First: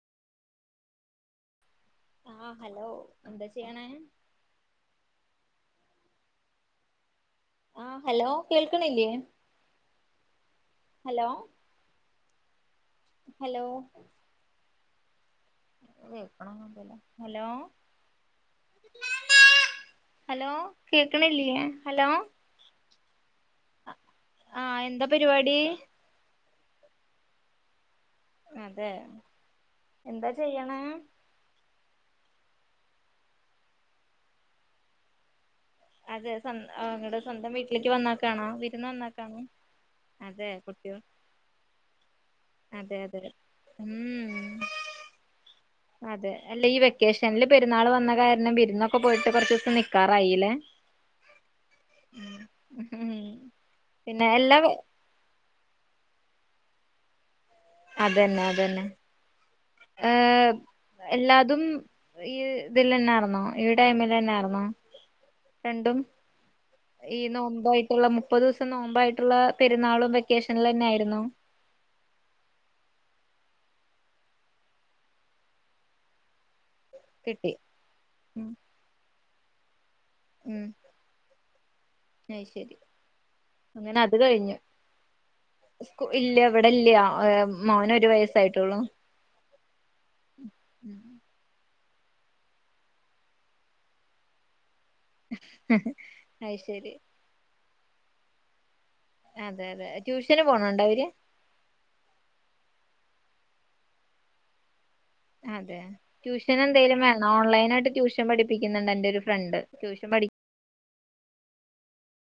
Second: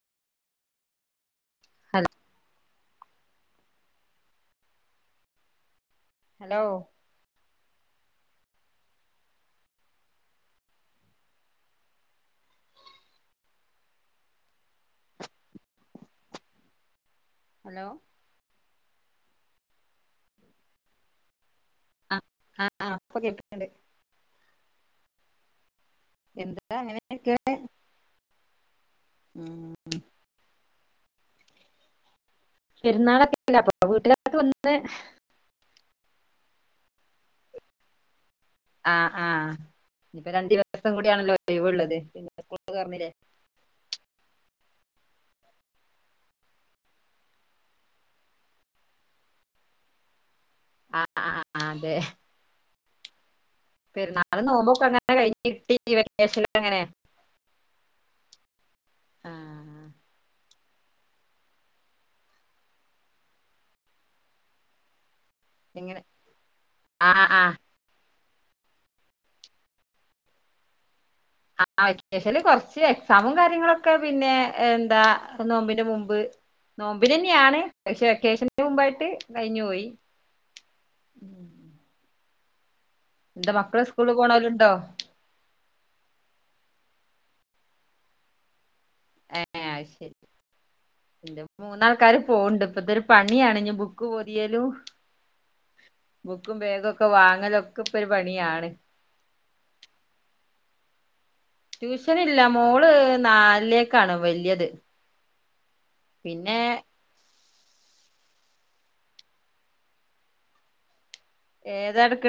hello ആഹ് hello എന്താ ചെയ്യണേ ഹലോ ആഹ് ഹലോ കേൾക്കണില്ലെ ഹലോ ഹലോ കേക്കണന്നുല്ല ഹലോ ഹലോ ഹലോ കേക്കണില്ലെ ആഹ് ആഹ് പ്പ കേക്ക്ന്നുണ്ട് ആഹ് എന്താ പരിപാടി എന്താ അങ്ങനെയക്ക അതെ എന്താ ചെയ്യാണേ പെരുന്നാളൊക്കെല്ല അപ്പൊ വീട്ടിലോട്ട് വന്ന് അതെ നിങ്ങളടെ സ്വന്തം വീട്ടിലേക്ക് വന്നക്കണോ ആഹ് ആഹ് ഇനിപ്പോ രണ്ടു ദിവസം കുട്ടികൾ കൂടി ആണല്ലോ ലീവ് ഉള്ളത് അതെ അതെ ഉം [inaudible] അതെ അല്ലേ ഈ വെക്കേഷനിൽ പെരുന്നാൾ വന്ന കാരണം വിരുന്നൊക്കെ പോയിട്ട് കൊറച്ച്വസം നിക്കാറായില്ലേ ആ ആഹ് അതെ ഉം പിന്നെ പെരുന്നാള് എല്ലാ നോമ്പോക്കെ അങ്ങനെ കഴിഞ്ഞ്കിട്ടി വെേക്കെഷൻ അങ്ങനെ അതന്നെ അതന്നെ ആഹ് ഏഹ് എല്ലാതും ഈ ഇതിൽന്നെർന്നോ ഈ ടൈമിലെന്നാർന്നോ രണ്ടും എങ്ങനെ ഈ ആഹ് ആഹ് നോമ്പ് ഉള്ള മുപ്പത് ദിവസം നോമ്പായിട്ടുള്ള പെരുന്നാളും വെക്കേഷനുംല്ലെ ആയിരുന്നൊ ആ വെക്കേഷൻല് കൊർച്ച് എക്സാമും കാര്യങ്ങളൊക്കെ പിന്നെ എന്താ നോമ്പിന്റെ മുമ്പ് കിട്ടി നോമ്പിനെന്യാണ് പക്ഷെ വെക്കേഷൻ്റെ മുമ്പായിട്ട് കഴിഞ്ഞു പോയി മ്മ് അത് ശരി എന്താ മക്കള് അങ്ങനെ സ്കൂളിൽ അത് കഴിഞ്ഞ് പോണോലുണ്ടോ കു ഇല്ല ഇവടെല്ലി മോനൊര് വയസ്സായിട്ടൊള്ളൂ ഏ ആത് ശെരി ഇന്റെ മൂന്നാൾക്കാര് പോവ്ണ്ട് ഇപ്പതൊരു പണിയാണ് ബുക്ക് പോതിയലും അത് ബുക്കും ശരി ബേഗൊക്കെ വാങ്ങലൊക്കെപ്പൊര് പണിയാണ് അതെ അതെ ട്യൂഷന് പോണ് ഇണ്ടോ അവര് ട്യൂഷനില്ല മോള് നാലിലേക്കാണ് വല്ല്യത് അതെ ട്യൂഷൻ എന്തേലും വേണോ ഓൺലൈനായിട്ട് ട്യൂഷൻ പഠിപ്പിക്ക്ന്ന്ണ്ട് എന്റെ ഒരു ഫ്രണ്ട് ട്യൂഷൻ പഠിക് ഏതാട്ക്